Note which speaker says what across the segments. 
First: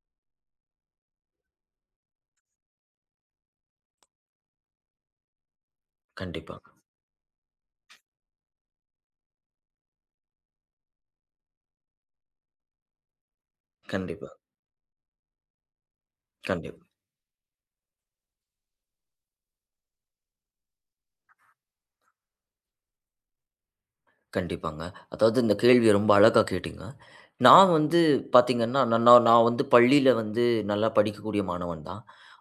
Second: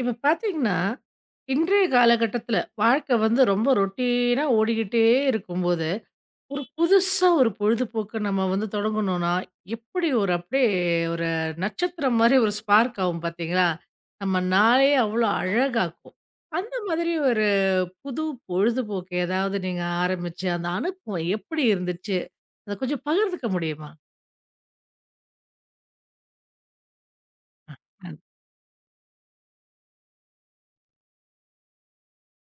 Speaker 1: இப்ப பார்த்தீங்கன்னா, இன்றைய காலகட்டத்தில வாழ்க்கை வந்து ரொம்ப ரொட்டீனா ஓடிக்கிட்டே இருக்கும்போது,
Speaker 2: கண்டிப்பா,
Speaker 1: ஒரு புதுசா ஒரு பொழுதுபோக்கு நம்ம வந்து தொடங்கணும்னா, எப்படி ஒரு அப்படியே ஒரு நட்சத்திரம் மாரி ஒரு ஸ்பார்க் ஆகும் பார்த்தீங்களா?
Speaker 2: கண்டிப்பா,
Speaker 1: நம்ம நாளே அவ்வளோ அழகாக்கும். அந்த
Speaker 2: கண்டிப்
Speaker 1: மாதிரி ஒரு புது பொழுதுபோக்கு ஏதாவது நீங்க ஆரம்பிச்சு, அந்த அனுபவம் எப்படி இருந்துச்சு? அத கொஞ்சம் பகிர்ந்துக்க முடியுமா?
Speaker 2: கண்டிப்பாங்க. அதாவது இந்த கேள்விய ரொம்ப அழகா கேட்டீங்க. நான் வந்து
Speaker 1: ஆ,
Speaker 2: பார்த்தீங்கன்னா, நான் நான் நான் வந்து பள்ளியில வந்து நல்லா படிக்கக்கூடிய மாணவன் தான்.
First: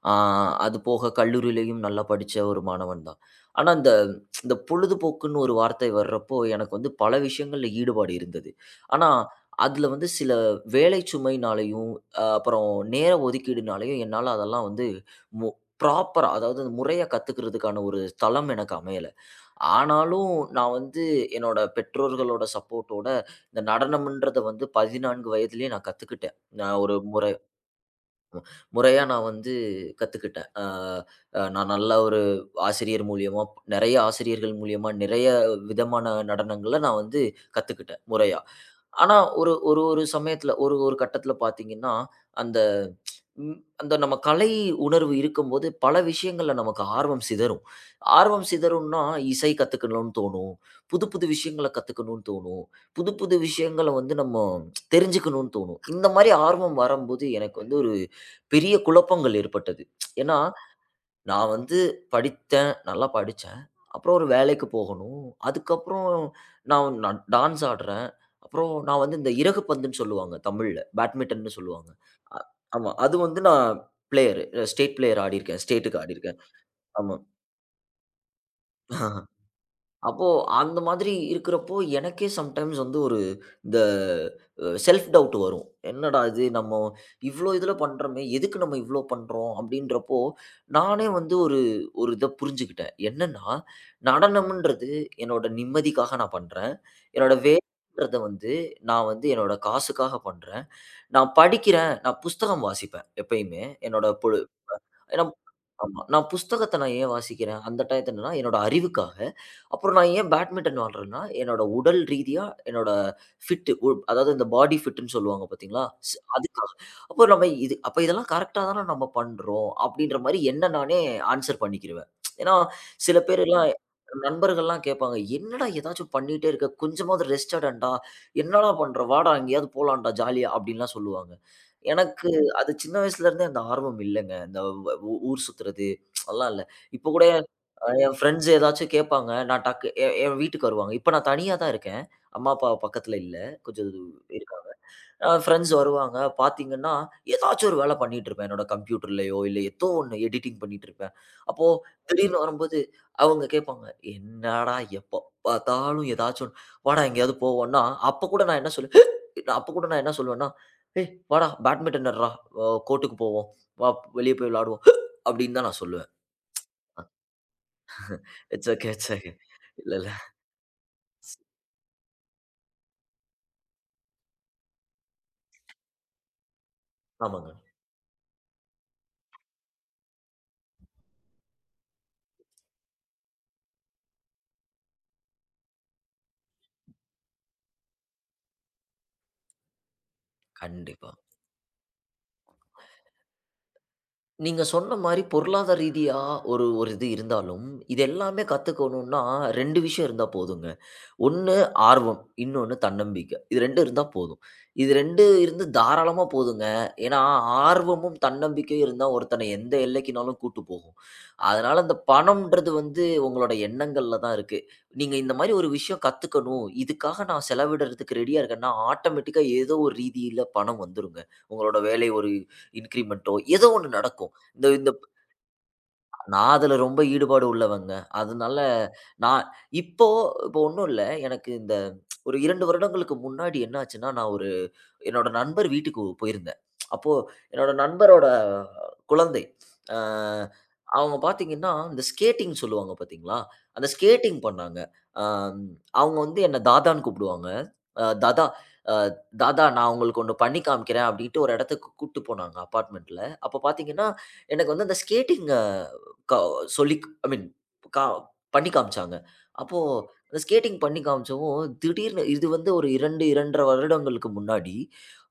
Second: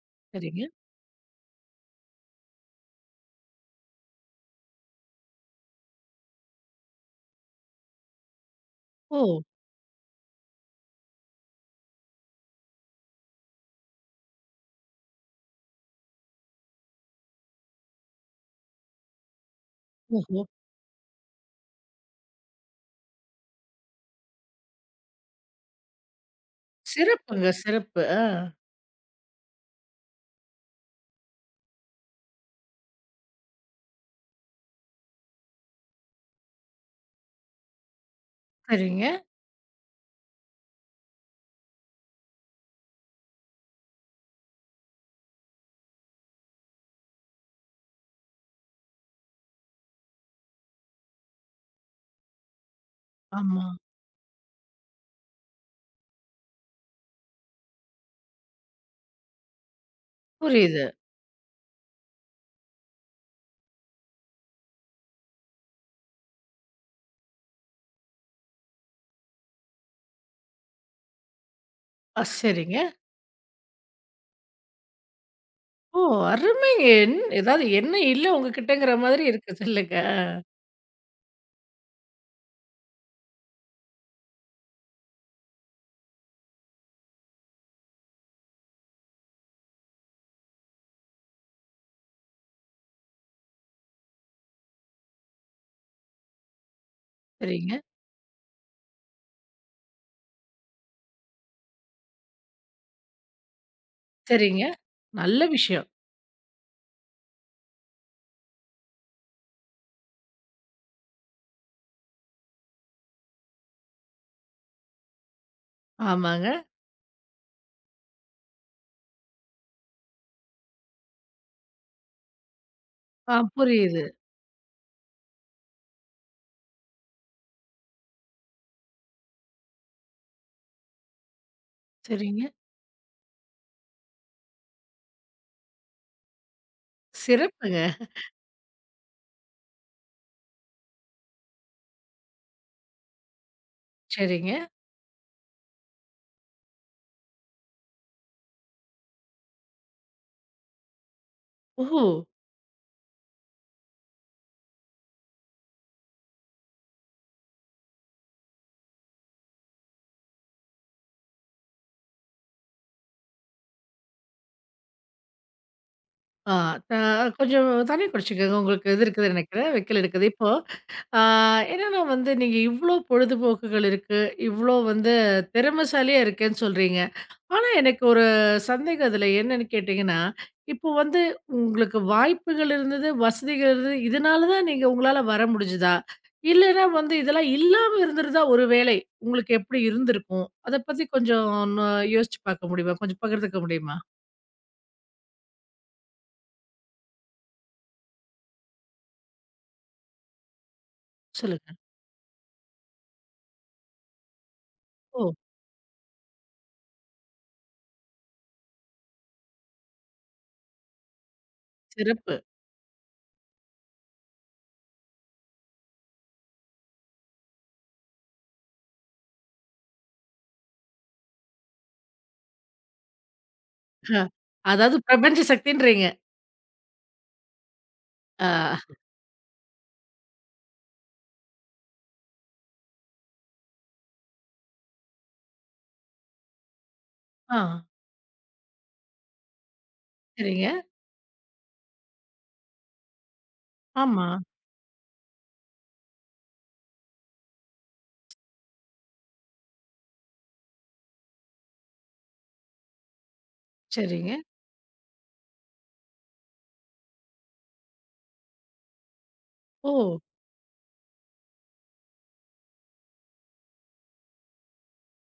Speaker 2: ஆ
Speaker 1: சரிங்க.
Speaker 2: அது போக கல்லூரியிலயும் நல்லா படிச்ச ஒரு மாணவன் தான். ஆனா, இந்த இந்த பொழுதுபோக்குன்னு ஒரு வார்த்தை வர்றப்போ, எனக்கு வந்து பல விஷயங்கள்ல ஈடுபாடு இருந்தது. ஆனா,
Speaker 1: ஓ!
Speaker 2: அதுல வந்து சில வேலை சுமைனாலயும், அப்புறம் நேர ஒதுக்கீடுனாலயும் என்னால அதெல்லாம் வந்து மு ப்ராப்பரா அதாவது முறையா கத்துக்கிறதுக்கான ஒரு தளம் எனக்கு அமையல. ஆனாலும்,
Speaker 1: ஓஹோ!
Speaker 2: நான் வந்து என்னோட பெற்றோர்களோட சப்போர்ட்டோட இந்த நடனம்ன்றத வந்து 14 வயதிலேயே நான் கத்துக்கிட்டேன். நான் ஒரு முறை
Speaker 1: சிறப்புங்க, சிறப்பு. ஆ.
Speaker 2: முறையா நான் வந்து கத்துக்கிட்டேன். அ அ நான் நல்ல ஒரு ஆசிரியர் மூலியமா, நெறைய ஆசிரியர்கள் மூலியமா, நிறைய விதமான நடனங்கள நான் வந்து கத்துக்கிட்டேன், முறையா.
Speaker 1: சரிங்க.
Speaker 2: ஆனா, ஒரு ஒரு ஒரு சமயத்துல ஒரு ஒரு கட்டத்துல பாத்தீங்கன்னா, அந்த ம். அந்த நம்ம கலை உணர்வு இருக்கும்போது, பல விஷயங்கள்ல நமக்கு ஆர்வம் சிதறும். ஆர்வம் சிதறும்னா, இசை கத்துக்கணும்னு தோணும். புது புது விஷயங்கள கத்துக்கணும்னு தோணும். புது புது
Speaker 1: ஆமா.
Speaker 2: விஷயங்கள வந்து நம்ம தெரிஞ்சுக்கணும்னு தோணும். இந்த மாரி ஆர்வம் வரம்போது, எனக்கு வந்து ஒரு பெரிய குழப்பங்கள் ஏற்பட்டது. ஏன்னா,
Speaker 1: புரியுது.
Speaker 2: நான் வந்து படித்தேன், நல்லா படிச்சேன். அப்புறம் ஒரு வேலைக்கு போகணும். அதுக்கப்புறம் நான் நான் டான்ஸ் ஆடுறேன். அப்புறம் நான் வந்து இந்த இறகு பந்துன்னு சொல்லுவாங்க தமிழ்ல. பேட்மிட்டன்னு சொல்லுவாங்க.
Speaker 1: ஆ, சரிங்க.
Speaker 2: ஆமா. அது வந்து நான் பிளேயரு. ஸ்டேட் பிளேயர் ஆடியிருக்கேன்.
Speaker 1: ஓ!
Speaker 2: ஸ்டேட்‌க்கு ஆடியிருக்கேன்.
Speaker 1: அருமைங்க.
Speaker 2: ஆமா.
Speaker 1: என் ஏதாவது என்ன இல்ல உங்ககிட்டங்கிற மாதிரி இருக்குது இல்லங்க.
Speaker 2: அப்போ அந்த மாதிரி இருக்கிறப்போ, எனக்கே சம்டைம்ஸ் வந்து ஒரு இந்த செல்ஃப் டவுட் வரும். என்னடா இது நம்ம இவ்ளோ இதுல பண்றோமே, எதுக்கு நம்ம இவ்ளோ பண்றோம்? அப்படின்றப்போ, நானே வந்து ஒரு ஒரு இத புரிஞ்சுக்கிட்டேன். என்னன்னா, நடனம்ன்றது என்னோட நிம்மதிக்காக நான் பண்றேன். என்னோட
Speaker 1: சரிங்க,
Speaker 2: வேலைன்றத வந்து நான் வந்து என்னோட காசுக்காக பண்றேன். நான் படிக்கிறேன். நான் புஸ்தகம் வாசிப்பேன் எப்பயுமே. என்னோட பொழு
Speaker 1: சரிங்க.
Speaker 2: நம்
Speaker 1: நல்ல விஷயம்.
Speaker 2: ஆமா. நான் ஏன் வாசிக்கிறேன்? அந்த டயத்துல என்னன்னா, என்னோட அறிவுக்காக. அப்புறம் நான் ஏன் பேட்மிண்டன் விளையாடுறேன்னா, என்னோட உடல் ரீதியா என்னோட ஃபிட் உ அதாவது இந்த பாடி ஃபிட்ன்னு சொல்லுவாங்க பார்த்தீங்களா?
Speaker 1: ஆமாங்க.
Speaker 2: அதுக்காக. அப்போ நம்ம அப்ப இதெல்லாம் கரெக்ட்டா தானே நம்ம பண்றோம். அப்படின்ற மாரி என்ன நானே ஆன்ஸர் பண்ணிக்கிருவேன். ஏன்னா, சில
Speaker 1: ஆ,
Speaker 2: பேரெல்லாம்
Speaker 1: புரியுது.
Speaker 2: நண்பர்கள்லாம் கேட்பாங்க. "என்னடா ஏதாச்சும் பண்ணிட்டே இருக்க. கொஞ்சமாவது ரெஸ்ட் எடுன்டா. என்னடா பண்ற? வாடா எங்கேயாவது போலான்டா ஜாலியா," அப்படின்லாம் சொல்லுவாங்க. எனக்கு
Speaker 1: சரிங்க.
Speaker 2: அது சின்ன வயசுல இருந்தே அந்த ஆர்வம் இல்லங்க. இந்த ஊர் சுத்துறது அதெல்லாம் இல்ல. இப்ப கூட
Speaker 1: சிறப்புங்க.
Speaker 2: என் ஃப்ரெண்ட்ஸ் ஏதாச்சும் கேட்பாங்க. நான் டக்கு எ என் வீட்டுக்கு வருவாங்க. இப்ப நான் தனியா தான் இருக்கேன். அம்மா, அப்பா பக்கத்துல இல்ல. கொஞ்சம்
Speaker 1: சரிங்க.
Speaker 2: இருக்காங்க. ஃப்ரெண்ட்ஸ் வருவாங்க. பார்த்தீங்கன்னா, ஏதாச்சும் ஒரு வேலை பண்ணிட்டு இருப்பேன். என்னோட கம்ப்யூட்டர்லயோ, இல்ல ஏதோ ஒண்ணு எடிட்டிங் பண்ணிட்டு இருப்பேன். அப்போ
Speaker 1: ஓஹோ!
Speaker 2: திடீர்னு வரும்போது அவங்க கேட்பாங்க, "என்னடா எப்ப பார்த்தாலும் ஏதாச்சும் ஒண்ணு. வாடா எங்கேயாவது போவோம்னா." அப்ப கூட நான் என்ன சொல்லுவேன் அப்ப கூட நான் என்ன சொல்லுவேன்னா, "ஏய் வாடா பேட்மிண்டன் ஆடுறா. கோர்ட்டுக்கு போவோம். வா வெளிய போய் விளையாடுவோம்," அப்படின்னு தான் நான் சொல்லுவேன்.
Speaker 1: ஆ, த கொஞ்சம் தண்ணி குடிச்சுக்கங்க.
Speaker 2: இட்ஸ்
Speaker 1: உங்களுக்கு
Speaker 2: ஓகே,
Speaker 1: இது
Speaker 2: இட்ஸ்
Speaker 1: இருக்குது
Speaker 2: ஓகே.
Speaker 1: நினைக்கிறேன்.
Speaker 2: இல்ல,
Speaker 1: வைக்கல்
Speaker 2: இல்ல.
Speaker 1: இருக்குது. இப்போ ஆ என்னன்னா வந்து நீங்க இவ்ளோ பொழுதுபோக்குகள் இருக்கு. இவ்ளோ வந்து திறமைசாலியா இருக்கேன்னு சொல்றீங்க.
Speaker 2: ஆமாங்க.
Speaker 1: ஆனா, எனக்கு ஒரு சந்தேகம் அதில என்னன்னு கேட்டீங்கன்னா, இப்போ வந்து உங்களுக்கு வாய்ப்புகள் இருந்தது, வசதிகள் இருந்தது. இதனால தான் நீங்க உங்களால வர முடிஞ்சுதா? இல்லன்னா வந்து இதெல்லாம் இல்லாம இருந்திருந்தா ஒரு வேளை, உங்களுக்கு எப்படி இருந்திருக்கும்? அத பத்தி
Speaker 2: கண்டிப்பா.
Speaker 1: கொஞ்சம் ந யோசிச்சு பார்க்க முடியுமா? கொஞ்சம் பகிர்ந்துக்க முடியுமா?
Speaker 2: நீங்க சொன்ன மாரி பொருளாதார ரீதியா ஒரு ஒரு இது இருந்தாலும், இது எல்லாமே கத்துக்கணும்னா 2 விஷயம் இருந்தா போதுங்க. ஒண்ணு
Speaker 1: சொல்லுங்க.
Speaker 2: ஆர்வம், இன்னொன்னு தன்னம்பிக்கை. இது 2 இருந்தா போதும். இது 2
Speaker 1: ஓ!
Speaker 2: இருந்து தாராளமா போதுங்க. ஏன்னா, ஆர்வமும், தன்னம்பிக்கையும் இருந்தா ஒருத்தனை எந்த எல்லைக்குனாலும் கூட்டு போகும். அதனால இந்த
Speaker 1: சிறப்பு.
Speaker 2: பணம்ன்றது வந்து உங்களோட எண்ணங்கள்ல தான் இருக்கு. நீங்க இந்த மாரி ஒரு விஷயம் கத்துக்கணும், இதுக்காக நான் செலவிடுறதுக்கு ரெடியா இருக்கேன்னா, ஆட்டோமேட்டிக்கா ஏதோ ஒரு ரீதியில பணம் வந்துருங்க. உங்களோட வேலை ஒரு இன்கிரிமென்ட்டோ, ஏதோ ஒண்ணு
Speaker 1: அ
Speaker 2: நடக்கும். இந்த இந்த
Speaker 1: அதாவது பிரபஞ்ச சக்தின்றீங்க.
Speaker 2: நான் அதுல ரொம்ப ஈடுபாடு உள்ளவங்க.
Speaker 1: ஆ,
Speaker 2: அதனால நான் இப்போ இப்போ ஒண்ணும் இல்ல. எனக்கு இந்த ஒரு 2 வருடங்களுக்கு முன்னாடி என்ன ஆச்சுன்னா, நான் ஒரு என்னோட நண்பர் வீட்டுக்கு போயிருந்தேன். அப்போ
Speaker 1: ஆ.
Speaker 2: என்னோட நண்பரோட குழந்தை. அ
Speaker 1: சரிங்க.
Speaker 2: அவங்க பாத்தீங்கன்னா, இந்த ஸ்கேட்டிங் சொல்லுவாங்க பாத்தீங்களா? அந்த
Speaker 1: ஆமா.
Speaker 2: ஸ்கேட்டிங் பண்ணாங்க. அ அவங்க வந்து என்ன தாதான்னு கூப்பிடுவாங்க. அ தாதா அ தாதா நான் உங்களுக்கு ஒண்ணு பண்ணி காமிக்கிறேன் அப்படின்ட்டு ஒரு இடத்துக்கு கூட்டு போனாங்க அபார்ட்மெண்ட்ல. அப்ப பாத்தீங்கன்னா,
Speaker 1: சரிங்க.
Speaker 2: எனக்கு வந்து அந்த ஸ்கேட்டிங் அ க சொல்லி ஐ மீன் கா பண்ணி காமிச்சாங்க. அப்போ
Speaker 1: ஓ!
Speaker 2: அந்த ஸ்கேட்டிங் பண்ணி காமிச்சவும், திடீர்னு இது வந்து ஒரு 2, 2 1/2 வருடங்களுக்கு முன்னாடி,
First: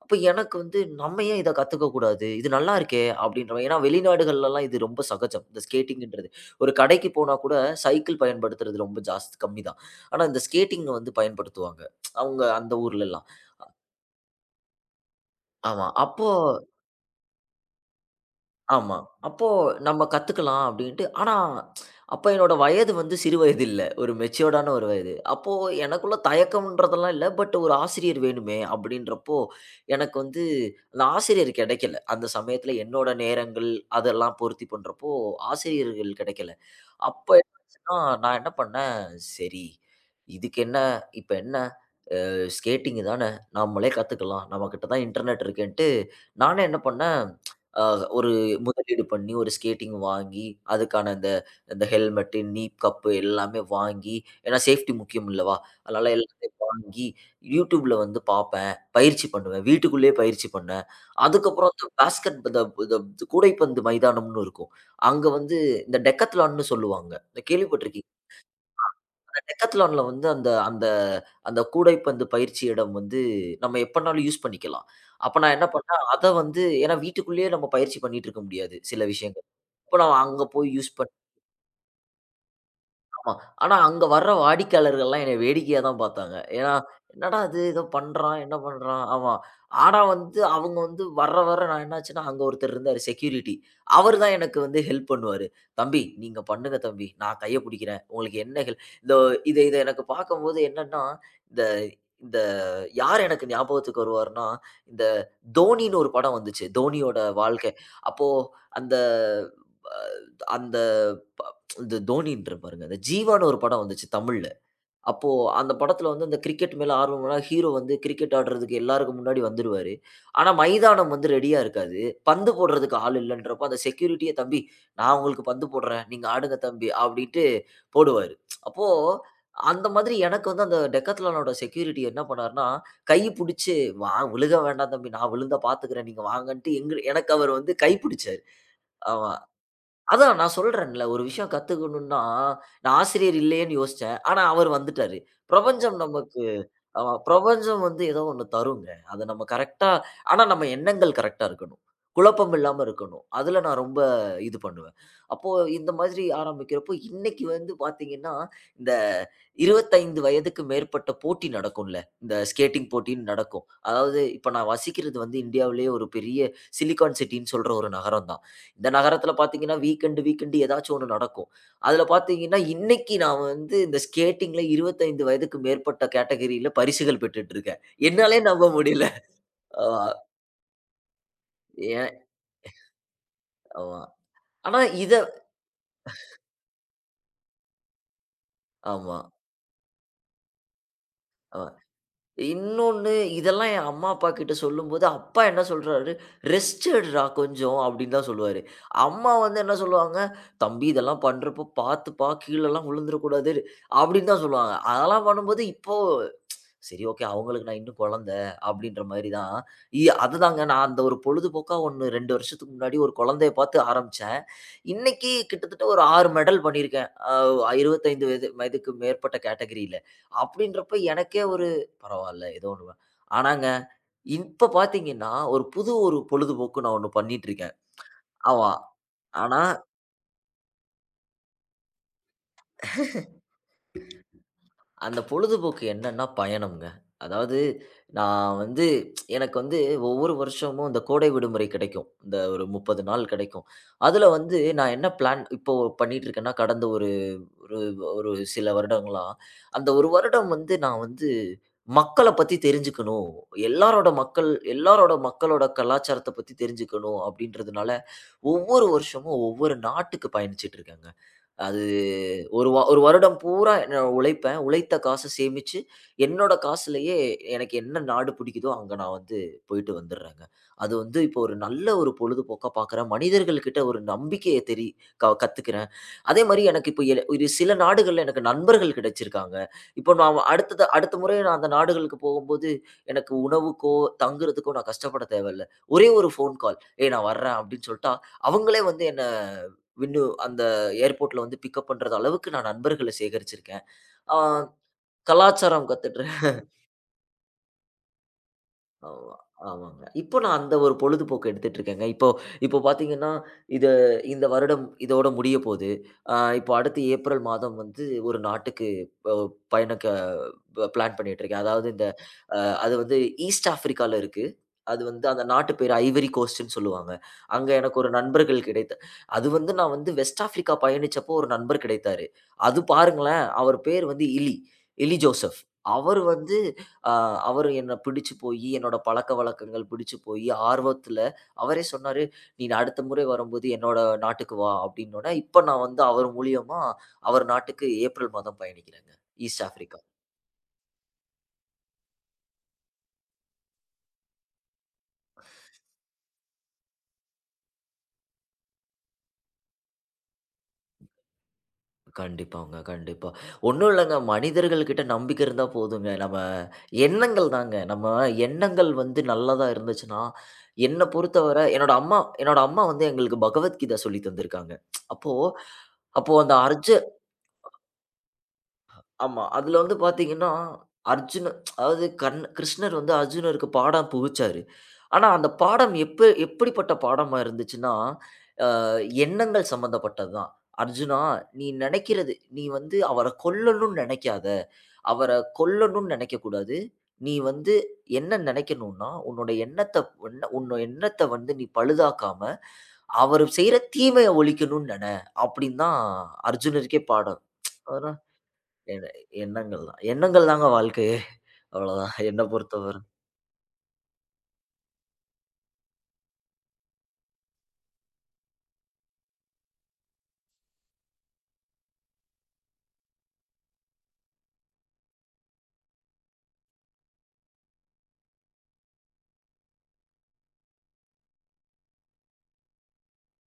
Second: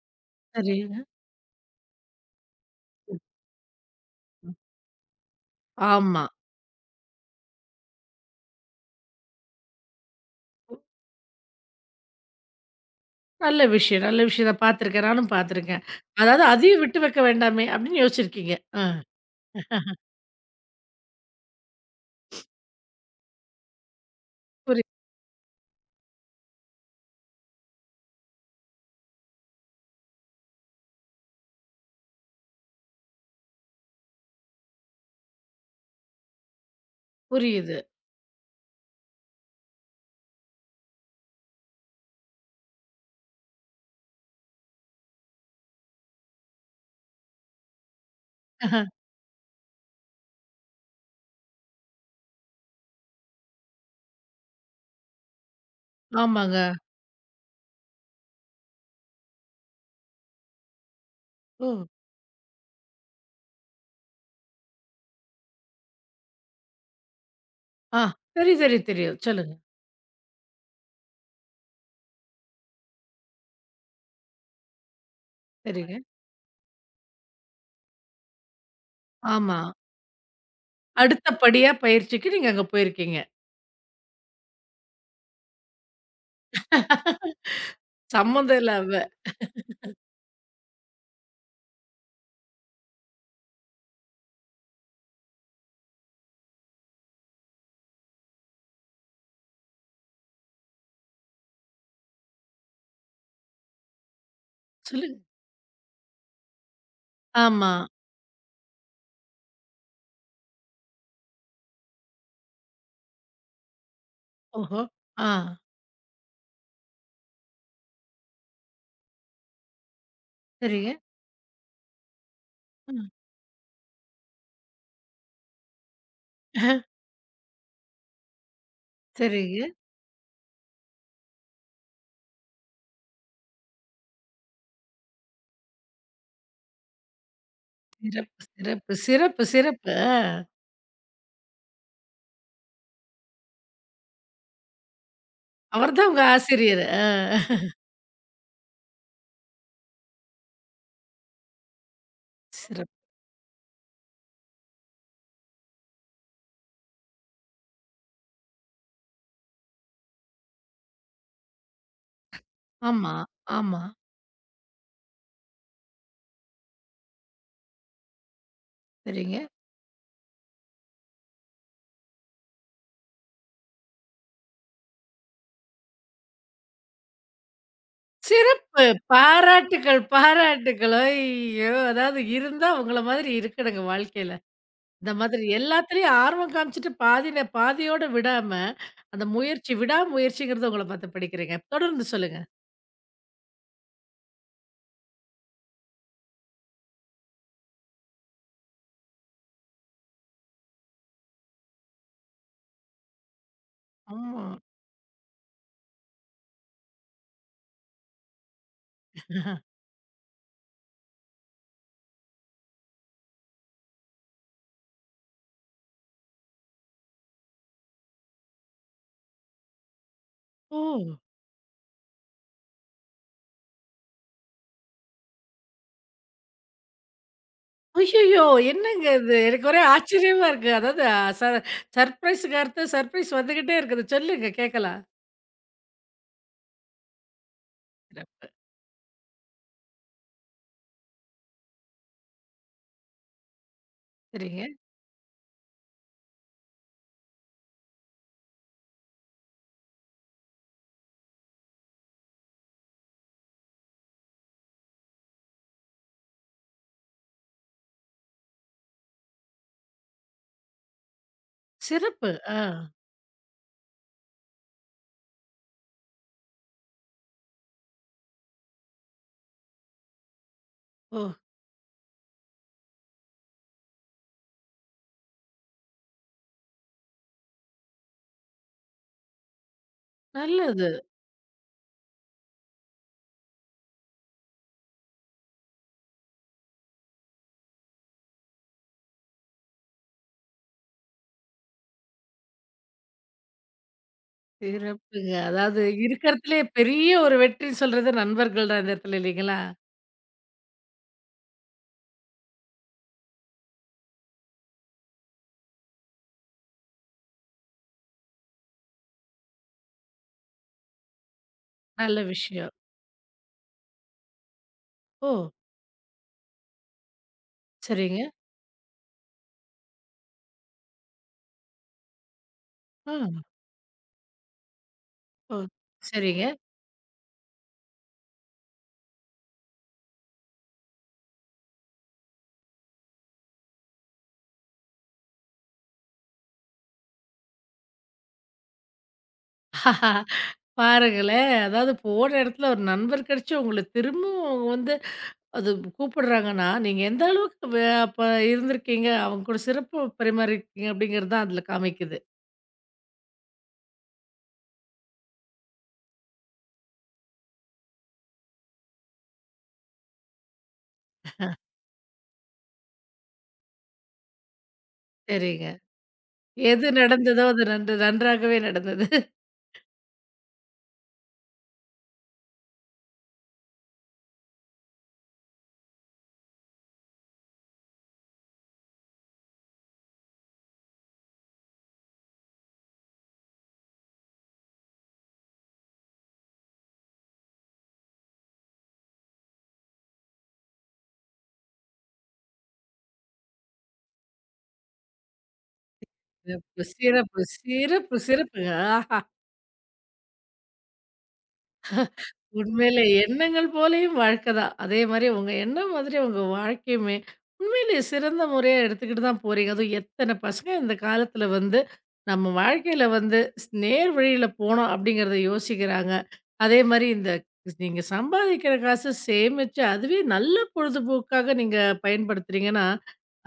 Speaker 2: அப்ப எனக்கு வந்து
Speaker 1: சரிங்க.
Speaker 2: நம்ம ஏன் இத கத்துக்க கூடாது? இது நல்லா இருக்கே! அப்படின்ற மாரி. ஏன்னா வெளிநாடுகள்லலாம் இது ரொம்ப சகஜம். இந்த
Speaker 1: ஆமா.
Speaker 2: ஸ்கேட்டிங்ன்றது. ஒரு கடைக்கு போனா கூட சைக்கிள் பயன்படுத்துறது ரொம்ப ஜாஸ்தி கம்மி தான். ஆனா இந்த ஸ்கேட்டிங் வந்து பயன்படுத்துவாங்க. அவங்க அந்த ஊர்லலாம்.
Speaker 1: நல்ல விஷயம், நல்ல விஷயம். நான் பார்த்துருக்கேன். நானும் பார்த்துருக்கேன்.
Speaker 2: ஆமா. அப்போ
Speaker 1: அதாவது அதையும் விட்டு வைக்க வேண்டாமே! அப்படின்னு யோசிச்சிருக்கீங்க. ஆ,
Speaker 2: ஆமா. அப்போ நம்ம கத்துக்கலாம் அப்படின்ட்டு. ஆனா, அப்ப என்னோட வயது வந்து சிறு வயது இல்ல. ஒரு மெச்சூர்டான
Speaker 1: புரி
Speaker 2: ஒரு வயது. அப்போ எனக்குள்ள தயக்கம்ன்றதெல்லாம் இல்ல. பட் ஒரு ஆசிரியர் வேணுமே அப்படின்றப்போ, எனக்கு வந்து அந்த ஆசிரியர் கிடைக்கல. அந்த சமயத்துல என்னோட நேரங்கள் அதெல்லாம் பொருத்தி பண்றப்போ, ஆசிரியர்கள் கிடைக்கல. அப்ப
Speaker 1: புரியுது.
Speaker 2: என்னாச்சுன்னா, நான் என்ன பண்ணேன், சரி இதுக்கு என்ன இப்ப என்ன ஸ்கேட்டிங் தானே! நம்மளே கத்துக்கலாம். நம்மகிட்ட தான் இன்டர்நெட் இருக்கேன்ட்டு, நானே என்ன பண்ணேன், அ ஒரு
Speaker 1: அஹ,
Speaker 2: முதலீடு பண்ணி ஒரு ஸ்கேட்டிங் வாங்கி, அதுக்கான இந்த இந்த ஹெல்மெட்டு, நீ கப்பு எல்லாமே வாங்கி, ஏன்னா சேஃப்டி முக்கியம் இல்லவா? அதனால எல்லாத்தையும்
Speaker 1: ஆமாங்க.
Speaker 2: வாங்கி, YouTubeல வந்து பார்ப்பேன். பயிற்சி பண்ணுவேன். வீட்டுக்குள்ளேயே பயிற்சி பண்ணேன்.
Speaker 1: ஓ!
Speaker 2: அதுக்கப்புறம் இந்த பாஸ்கெட் இந்த இந்த கூடைப்பந்து மைதானம்னு இருக்கும். அங்க வந்து இந்த டெக்கத்லான்னு சொல்லுவாங்க.
Speaker 1: ஆ,
Speaker 2: கேள்விப்பட்டிருக்கீங்களா?
Speaker 1: சரி, சரி தெரியும். சொல்லுங்க.
Speaker 2: டெக்காத்லான்ல வந்து அந்த அந்த அந்த கூடைப்பந்து பயிற்சி இடம் வந்து நம்ம எப்பனாலும் யூஸ் பண்ணிக்கலாம். அப்ப நான் என்ன
Speaker 1: சரிங்க.
Speaker 2: பண்ணேன், அத வந்து ஏன்னா வீட்டுக்குள்ளேயே நம்ம பயிற்சி பண்ணிட்டு இருக்க முடியாது, சில விஷயங்கள்.
Speaker 1: ஆமா.
Speaker 2: அப்ப நான் அங்க போய்
Speaker 1: அடுத்த படியா பயிற்சிக்கு நீங்க அங்க போயிருக்கீங்க.
Speaker 2: ஆமா. ஆனா அங்க வர்ற வாடிக்கையாளர்கள்லாம் என்னைய வேடிக்கையா தான் பார்த்தாங்க. ஏன்னா, "என்னடா இது ஏதோ பண்றான், என்ன
Speaker 1: சம்மந்தம் இல்லாம.
Speaker 2: பண்றான்?" ஆமா. ஆனா வந்து அவங்க வந்து வர வர நான் என்னாச்சுன்னா, அங்க ஒருத்தர் இருந்தாரு செக்யூரிட்டி. அவரு தான் எனக்கு வந்து ஹெல்ப் பண்ணுவாரு. "தம்பி, நீங்க பண்ணுங்க தம்பி. நான் கைய பிடிக்கிறேன். உங்களுக்கு என்ன ஹெல்ப்?" இதோ இத இத எனக்கு பார்க்கும்போது என்னன்னா, இந்த இந்த யார் எனக்கு ஞாபகத்துக்கு வருவார்ன்னா, இந்த
Speaker 1: சொல்லுங்க.
Speaker 2: தோனின்னு ஒரு படம் வந்துச்சு. தோனியோட வாழ்க்கை.
Speaker 1: ஆமா.
Speaker 2: அப்போ அந்த அ அந்த இந்த தோனின்றாரு பாருங்க. இந்த ஜீவான்னு ஒரு படம் வந்துச்சு தமிழ்ல.
Speaker 1: ஓஹோ! ஆ,
Speaker 2: அப்போ அந்த படத்துல வந்து அந்த கிரிக்கெட் மேல ஆர்வம்னா, ஹீரோ வந்து கிரிக்கெட் ஆடுறதுக்கு எல்லாருக்கும் முன்னாடி வந்துருவாரு. ஆனா
Speaker 1: சரிங்க.
Speaker 2: மைதானம் வந்து ரெடியா இருக்காது. பந்து போடுறதுக்கு
Speaker 1: ம்.
Speaker 2: ஆள் இல்லன்றப்போ அந்த செக்யூரிட்டியே, "தம்பி, நான் உங்களுக்கு பந்து போடுறேன். நீங்க ஆடுங்க
Speaker 1: அஹ,
Speaker 2: தம்பி," அப்படின்ட்டு போடுவாரு. அப்போ
Speaker 1: சரிங்க.
Speaker 2: அந்த மாதிரி எனக்கு வந்து அந்த டெக்காத்லானோட செக்யூரிட்டி என்ன பண்ணாருன்னா, கை புடிச்சு, "வா விழுக வேண்டாம் தம்பி. நான் விழுந்தா பார்த்துக்கிறேன். நீங்க வாங்கன்ட்டு," எங்க எனக்கு அவரு வந்து கை புடிச்சாரு.
Speaker 1: சிறப்பு, சிறப்பு,
Speaker 2: ஆமா.
Speaker 1: சிறப்பு, சிறப்பு. ஆ.
Speaker 2: அதான் நான் சொல்றேன்ல, ஒரு விஷயம் கத்துக்கணும்னா, நான் ஆசிரியர் இல்லையேன்னு யோசிச்சேன். ஆனா, அவர் வந்துட்டாரு. பிரபஞ்சம்
Speaker 1: அவர்தான் உங்க
Speaker 2: நமக்கு
Speaker 1: ஆசிரியர். ஆ.
Speaker 2: ஆமா. பிரபஞ்சம் வந்து ஏதோ ஒண்ணு தருங்க. அத நம்ம கரெக்ட்டா ஆனா நம்ம எண்ணங்கள் கரெக்ட்டா இருக்கணும். குழப்பம் இல்லாம
Speaker 1: சிறப்பு.
Speaker 2: இருக்கணும். அதுல நான் ரொம்ப இது பண்ணுவேன். அப்போ இந்த மாதிரி ஆரம்பிக்கிறப்போ, இன்னைக்கு வந்து பார்த்தீங்கன்னா, இந்த 25 வயதுக்கு மேற்பட்ட போட்டி நடக்கும்ல. இந்த ஸ்கேட்டிங்
Speaker 1: ஆமா,
Speaker 2: போட்டின்னு நடக்கும்.
Speaker 1: ஆமா.
Speaker 2: அதாவது இப்ப நான் வசிக்கிறது வந்து இந்தியாவிலேயே ஒரு பெரிய சிலிக்கான் சிட்டின்னு சொல்ற ஒரு நகரம் தான். இந்த நகரத்துல
Speaker 1: சரிங்க.
Speaker 2: பார்த்தீங்கன்னா, வீக்கெண்ட் வீக்கெண்ட் ஏதாச்சும் ஒண்ணு நடக்கும். அதுல பாத்தீங்கன்னா, இன்னைக்கு நான் வந்து இந்த ஸ்கேட்டிங்ல 25 வயதுக்கு மேற்பட்ட கேட்டகரியில பரிசுகள் பெற்றுட்டு இருக்கேன். என்னாலயே நம்ப
Speaker 1: சிறப்பு.
Speaker 2: முடியல.
Speaker 1: பாராட்டுக்கள்,
Speaker 2: ஆமா.
Speaker 1: பாராட்டுக்கள். ஐயோ!
Speaker 2: ஏன்
Speaker 1: அதாவது இருந்தா உங்கள மாதிரி இருக்கணுங்க
Speaker 2: ஆமா.
Speaker 1: வாழ்க்கையில.
Speaker 2: ஆனா இத
Speaker 1: இந்த மாதிரி எல்லாத்துலயும் ஆர்வம் காமிச்சுட்டு பாதியில பாதியோட விடாம,
Speaker 2: ஆமா,
Speaker 1: அந்த முயற்சி விடா முயற்சிங்கிறத உங்கள பார்த்து படிக்கிறேங்க.
Speaker 2: ஆமா.
Speaker 1: தொடர்ந்து சொல்லுங்க.
Speaker 2: இன்னொன்னு இதெல்லாம் என் அம்மா, அப்பா கிட்ட சொல்லும்போது, அப்பா என்ன சொல்றாரு, "ரெஸ்ட் எடுடா கொஞ்சம்," அப்படின்னு தான் சொல்லுவாரு. அம்மா வந்து என்ன சொல்லுவாங்க, "தம்பி இதெல்லாம் பண்றப்போ பாத்துப்பா, கீழலாம் விழுந்துறக்கூடாது," அப்படின்னு தான்
Speaker 1: ஆமா.
Speaker 2: சொல்லுவாங்க. அதெல்லாம் பண்ணும்போது இப்ப சரி, ஓகே. அவங்களுக்கு நான் இன்னும் குழந்த அப்படின்ற மாரி தான். அதுதாங்க நான் அந்த ஒரு பொழுதுபோக்கா ஒண்ணு 2 வருஷத்துக்கு முன்னாடி ஒரு குழந்தைய பார்த்து ஆரம்பிச்சேன். இன்னைக்கு கிட்டத்தட்ட ஒரு 6 மெடல் பண்ணியிருக்கேன். 25 வயதுக்கு மேற்பட்ட கேட்டகரியில.
Speaker 1: ஓ!
Speaker 2: அப்படின்றப்ப எனக்கே ஒரு பரவால்ல ஏதோ ஒண்ணு. ஆனாங்க, இப்ப பார்த்தீங்கன்னா, ஒரு புது பொழுதுபோக்கு நான் ஒண்ணு பண்ணிட்டு இருக்கேன்.
Speaker 1: ஐய்யயோ!
Speaker 2: ஆமா.
Speaker 1: என்னங்க இது?
Speaker 2: ஆனா
Speaker 1: எனக்கு ஒரே ஆச்சரியமா இருக்கு. அதாவது ச சர்ப்ரைஸுக்கு அடுத்து சர்ப்ரைஸ் வந்துகிட்டே இருக்குது. சொல்லுங்க, கேட்கலாம்.
Speaker 2: அந்த பொழுதுபோக்கு என்னன்னா பயணம்ங்க. அதாவது
Speaker 1: சிறப்பு.
Speaker 2: நான் வந்து எனக்கு வந்து ஒவ்வொரு வருஷமும் இந்த கோடை விடுமுறை கிடைக்கும். இந்த ஒரு 30 நாள் கிடைக்கும். அதுல வந்து
Speaker 1: சரிங்க.
Speaker 2: நான் என்ன பிளான் இப்போ பண்ணிட்டு இருக்கேன்னா, கடந்த ஒரு ஒரு ஒரு சில வருடங்களா, அந்த 1 வருடம் வந்து நான் வந்து மக்கள பத்தி தெரிஞ்சுக்கணும். எல்லாரோட மக்கள் எல்லாரோட மக்களோட கலாச்சாரத்த பத்தி தெரிஞ்சுக்கணும் அப்படின்றதுனால, ஒவ்வொரு வருஷமும் ஒவ்வொரு நாட்டுக்கு பயணிச்சுட்டு இருக்கேங்க. அது
Speaker 1: சிறப்பு. ஆ.
Speaker 2: ஒரு வருடம் பூரா நான் உழைப்பேன். உழைத்த காச சேமிச்சு, என்னோட காசுலயே எனக்கு என்ன நாடு பிடிக்குதோ, அங்க நான் வந்து போயிட்டு வந்துர்றேங்க. அது வந்து
Speaker 1: ஓ!
Speaker 2: இப்போ ஒரு நல்ல பொழுதுபோக்கா பார்க்குறேன். மனிதர்கள் கிட்ட ஒரு நம்பிக்கைய தெரி க கத்துக்கிறேன். அதே மாரி எனக்கு இப்போ ஒரு சில நாடுகள்ல எனக்கு நண்பர்கள் கிடைச்சிருக்காங்க. இப்போ நான்
Speaker 1: நல்லது.
Speaker 2: அடுத்த முறை நான் அந்த நாடுகளுக்கு போகும்போது, எனக்கு உணவுக்கோ, தங்குறதுக்கோ நான் கஷ்டப்பட தேவையில்ல. ஒரே ஒரு ஃபோன் கால், "ஏய் நான் வர்றேன்," அப்படின்னு சொல்ட்டா, அவங்களே வந்து என்ன விண்ணு அந்த ஏர்போர்ட்ல வந்து பிக்கப் பண்றது அளவுக்கு நான் நண்பர்கள சேகரிச்சிருக்கேன். ஆ
Speaker 1: சிறப்புங்க. அதாவது
Speaker 2: கலாச்சாரம் கத்துட்டு
Speaker 1: இருக்கிறதுலயே பெரிய ஒரு வெற்றின்னு சொல்றது நண்பர்கள் தான் இந்த
Speaker 2: ஆ
Speaker 1: இடத்துல இல்லைங்களா?
Speaker 2: ஆமாங்க. இப்போ நான் அந்த ஒரு பொழுதுபோக்கு எடுத்துட்டு இருக்கேங்க. இப்போ இப்போ பார்த்தீங்கன்னா, இது இந்த வருடம் இதோட முடிய போது. அ இப்போ அடுத்து ஏப்ரல் மாதம் வந்து ஒரு நாட்டுக்கு அ பயணிக்க பிளான் பண்ணிட்டு இருக்கேன். அதாவது இந்த
Speaker 1: நல்ல
Speaker 2: அ
Speaker 1: விஷயம்.
Speaker 2: அது வந்து ஈஸ்ட் ஆஃப்ரிக்கால இருக்கு. அது வந்து
Speaker 1: ஓ!
Speaker 2: அந்த நாட்டு பேரு ஐவரி கோஸ்ட்ன்னு சொல்லுவாங்க. அங்க எனக்கு ஒரு
Speaker 1: சரிங்க.
Speaker 2: நண்பர்கள் கிடைத்த அது வந்து நான் வந்து வெஸ்ட் ஆஃப்ரிக்கா பயணிச்சப்போ ஒரு நண்பர் கிடைத்தாரு. அது பாருங்களேன்,
Speaker 1: ஆ.
Speaker 2: அவர் பேர் வந்து இலி இலி ஜோசப்.
Speaker 1: ஓ!
Speaker 2: அவர்
Speaker 1: சரிங்க.
Speaker 2: வந்து ஆ அவரு என்ன பிடிச்சு போயி, என்னோட பழக்கவழக்கங்கள் பிடிச்சு போயி, ஆர்வத்துல அவரே சொன்னாரு, "நீ அடுத்த முறை வரும்போது என்னோட நாட்டுக்கு வா," அப்படின்னோனே, இப்ப நான் வந்து அவர் மூலியமா அவர் நாட்டுக்கு ஏப்ரல் மாதம் பயணிக்கிறேங்க. East Africa.
Speaker 1: பாருங்களேன். அதாவது போன இடத்துல ஒரு நண்பர் கிடைச்சு உங்கள திரும்பவும் அவங்க வந்து அது கூப்பிடுறாங்கன்னா, நீங்க எந்த அளவுக்கு அப்ப இருந்திருக்கீங்க, அவங்க கூட சிறப்பு பரிமாறியிருக்கீங்க அப்படிங்கிறது தான் அதில காமிக்குது.
Speaker 2: கண்டிப்பாங்க, கண்டிப்பா. ஒண்ணும் இல்லங்க. மனிதர்கள் கிட்ட நம்பிக்கை இருந்தா போதுங்க. நம்ம எண்ணங்கள் தாங்க. நம்ம எண்ணங்கள் வந்து நல்லதா இருந்துச்சுன்னா, என்ன பொறுத்தவரை என்னோட அம்மா வந்து எங்களுக்கு பகவத்கீதை சொல்லி தந்திருக்காங்க. அப்போ
Speaker 1: சரிங்க.
Speaker 2: அப்போ அந்த அர்ஜ
Speaker 1: எது நடந்ததோ அது நன்று நன்றாகவே நடந்தது.
Speaker 2: ஆமா. அதுல வந்து பாத்தீங்கன்னா, அர்ஜுன அதாவது கிருஷ்ணர் வந்து அர்ஜுனருக்கு பாடம் புகுச்சாரு. ஆனா, அந்த பாடம் எப்படிப்பட்ட பாடமா இருந்துச்சுன்னா, அ எண்ணங்கள் சம்மந்தப்பட்டது தான். "அர்ஜுனா, நீ நெனைக்கிறது நீ வந்து அவர கொல்லணும்னு நெனைக்காத. அவர கொல்லணும்னு நெனைக்கக்கூடாது. நீ வந்து என்ன நெனைக்கணும்னா, உன்னோட எண்ணத்த வந்து நீ பழுதாக்காம, அவரு செய்ற தீமைய ஒழிக்கணும்னு நென." அப்படின்னு தான்
Speaker 1: சிறப்பு,
Speaker 2: அர்ஜுனருக்கே
Speaker 1: சிறப்பு,
Speaker 2: பாடம்.
Speaker 1: சிறப்பு, சிறப்புங்க.
Speaker 2: எண்ண
Speaker 1: ஆஹா!
Speaker 2: எண்ணங்கள் தான். எண்ணங்கள் தாங்க வாழ்க்கையே. அவ்வளோதான் என்ன பொறுத்தவர.
Speaker 1: உண்மையிலே எண்ணங்கள் போலயும் வாழ்க்கை தான். அதே மாரி உங்க எண்ணம் மாதிரி உங்க வாழ்க்கையுமே, உண்மையிலேயே சிறந்த முறையா எடுத்துக்கிட்டு தான் போறீங்க. அதுவும் எத்தனை பசங்க இந்த காலத்துல வந்து, நம்ம வாழ்க்கையில வந்து நேர் வழியில போணும் அப்படிங்கிறத யோசிக்கிறாங்க. அதே மாரி இந்த நீங்க சம்பாதிக்கிற காசு சேமிச்சு, அதுவே நல்ல பொழுதுபோக்காக நீங்க பயன்படுத்துறீங்கன்னா,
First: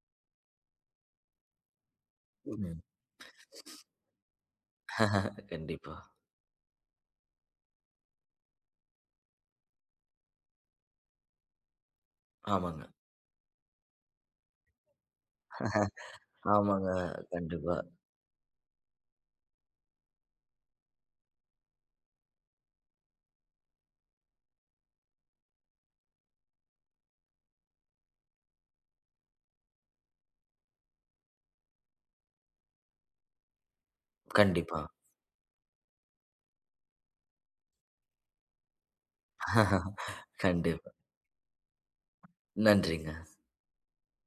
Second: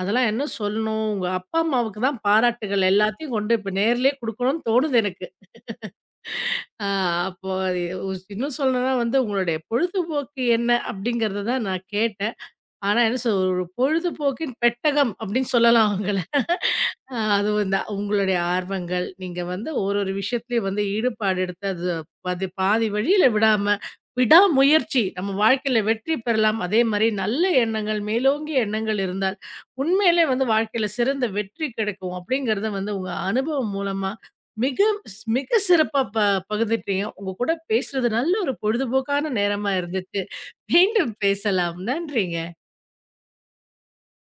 Speaker 1: அதெல்லாம் என்ன சொல்லணும்? உங்க அப்பா, அம்மாவுக்கு தான்
Speaker 2: ம்.
Speaker 1: பாராட்டுகள் எல்லாத்தையும் கொண்டு இப்ப நேர்லயே குடுக்கணும்னு தோணுது எனக்கு.
Speaker 2: கண்டிப்பா.
Speaker 1: ஆ, அப்போ அது இன்னும் சொல்லணும்னா வந்து, "உங்களுடைய பொழுதுபோக்கு என்ன?" அப்படிங்கிறத தான் நான் கேட்டேன்.
Speaker 2: ஆமாங்க.
Speaker 1: ஆனா என்ன ஒரு பொழுதுபோக்கின் பெட்டகம் அப்படின்னு சொல்லலாம் அவங்கள.
Speaker 2: ஆமாங்க.
Speaker 1: அது
Speaker 2: கண்டிப்பா,
Speaker 1: வந்து உங்களுடைய ஆர்வங்கள், நீங்க வந்து ஒரு ஒரு விஷயத்திலயும் வந்து ஈடுபாடு எடுத்து அது பாதி பாதி வழியில விடாம, விடாமுயற்சி நம்ம வாழ்க்கையில வெற்றி பெறலாம். அதே மாரி நல்ல எண்ணங்கள், மேலோங்கிய எண்ணங்கள் இருந்தால், உண்மையிலே வந்து வாழ்க்கையில சிறந்த வெற்றி கிடைக்கும் அப்படிங்கிறத வந்து உங்க அனுபவம் மூலமா
Speaker 2: கண்டிப்பா.
Speaker 1: மிக மிக சிறப்பா பகிர்ந்துட்டீங்க. உங்க கூட பேசுறது நல்ல ஒரு பொழுதுபோக்கான நேரமா இருந்துச்சு.
Speaker 2: கண்டிப்பா.
Speaker 1: மீண்டும் பேசலாம். நன்றிங்க.
Speaker 2: நன்றிங்க.